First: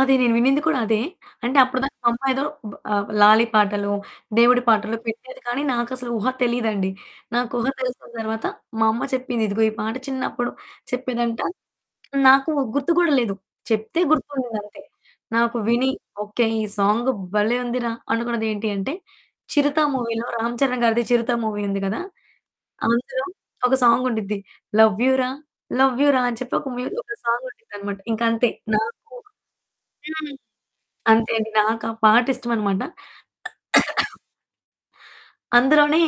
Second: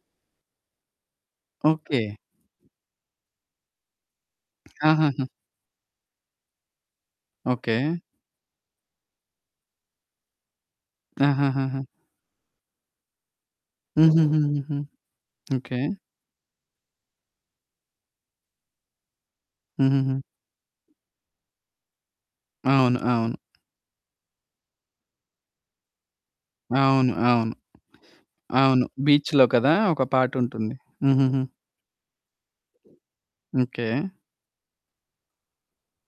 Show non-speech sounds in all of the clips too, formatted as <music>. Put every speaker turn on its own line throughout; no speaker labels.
అది నేను వినింది కూడా అదే. అంటే అప్పుడు దాకా మా
ఓకే.
అమ్మ ఏదో ఆహ్, లాలీ పాటలో, దేవుడి పాటలో
ఆహహ!
పెట్టేది. కానీ నాకసలు ఊహ తెలియదండి. నాకు ఊహ
ఓకే.
తెలిసిన తరువాత మా అమ్మ చెప్పింది, "ఇదిగో, ఈ పాట చిన్నప్పుడు" చెప్పేదంట
ఆహహహ!
నాకు గుర్తు కూడా లేదు. చెప్తే గుర్తుండింది,
హుహుహుహుహు.
అంతే. నాకు
ఓకే.
విని, ఓకే! ఈ సాంగ్ భలే! ఉందిరా అనుకున్నది ఏంటి అంటే 'చిరుత'
హుహుహు.
మూవీలో రామ్ చరణ్ గారిది 'చిరుత' మూవీ ఉంది గదా!
అవును,
అందులో
అవును.
ఒక సాంగుండిద్ది, 'లవ్ యూ రా, లవ్ యూ రా' అని చెప్పి ఒక మ్యూ
అవును
ఒక
అవును.
సాంగుండిద్దనమాట. ఇంకంతే.
అవును.
నాకు
బీచ్‌లో కదా ఒక
హ్మ్.
పాటుంటుంది.
అంతే
హుహుహు.
అండి. నాకా పాట ఇష్టమనమాట.
ఓకే.
<coughs> అందులోనే,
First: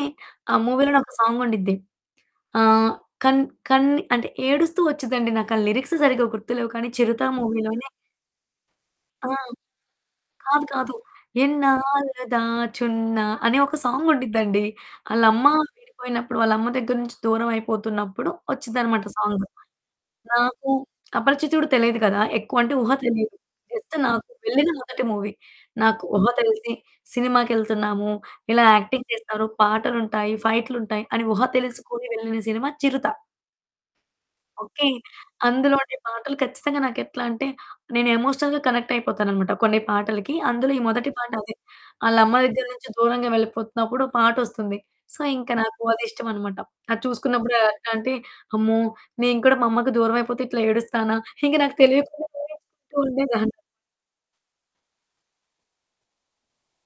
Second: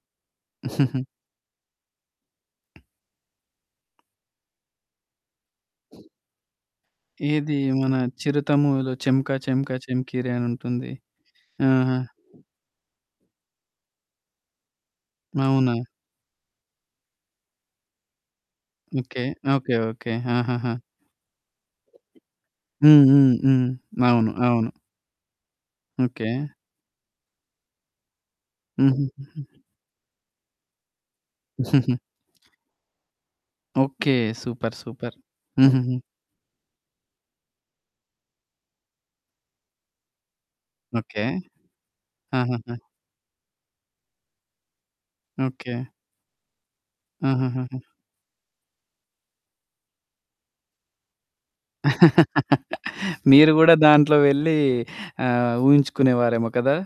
ఆ మూవీలోని
హుహుహు.
ఒక సాంగుండిద్ది. ఆహ్, కన్ కన్ అంటే ఏడుస్తూ వచ్చిద్దండి. నాకు ఆ లిరిక్స్ సరిగ్గా గుర్తు లేవు కానీ 'చిరుత'
ఏది
మూవీలోనే
మన 'చిరుత' మూవీలో చెమ్క
ఆ!
చెమ్క చెమ్కీరే
కాదు
అనుంటుంది.
కాదు.
ఆహా!
ఎన్నాళ్లు దాచున్న అనే ఒక సాంగుండిద్దండి. ఆళ్ళమ్మ
అవునా!
విడిపోయినప్పుడు వాళ్ళ అమ్మ దగ్గర నుంచి దూరం అయిపోతున్నప్పుడు వచ్చిద్దనమాట
ఓకే
సాంగ్.
ఓకే ఓకే
నాకు
ఆహాహా!
'అపరిచితుడు' తెలీదు కదా ఎక్కువ అంటే ఊహ
హ్మ్ హ్మ్
తెలియదు.
హ్మ్.
జస్ట్ నాకు
అవును, అవును.
వెళ్ళిన మొదటి మూవీ. నాకు ఊహ
ఓకే.
తెలిసి సినిమాకెళ్తున్నాము, ఇలా యాక్టింగ్ చేస్తారు,
హుహుహుహు.
పాటలుంటాయి, ఫైట్లుంటాయి అని ఊహ తెలుసుకొని వెళ్ళిన
<chuckles>
సినిమా 'Chirutha'.
Okay, super,
okay.
Super.
అందులోని
హుహుహు.
పాటలు ఖచ్చితంగా నాకెట్లా అంటే, నేను ఎమోషనల్‌గా కనెక్ట్ అయిపోతాననమాట కొన్ని పాటలకి. అందులో ఈ మొదటి
ఓకే.
పాట, అదే ఆళ్ళ అమ్మ దగ్గర
ఆహాహా!
నుంచి దూరంగా వెళ్ళిపోతున్నప్పుడు ఓ పాటొస్తుంది. సో, ఇంకా
ఓకే.
నాకు అది ఇష్టమనమాట. అది చూసుకున్నప్పుడు
ఆహాహాహా!
ఎట్లాంటే, అమ్మో! నేను కూడా మా అమ్మకి దూరం అయిపోతే ఇట్లా ఏడుస్తానా? ఇంకా నాకు తెలియకుండా ఏడుస్తూ
<laughs>
ఉండేదాన్ని.
మీరు గూడా దాంట్లో వెళ్లి ఆహ్, ఊహించుకునే వారేమో కదా!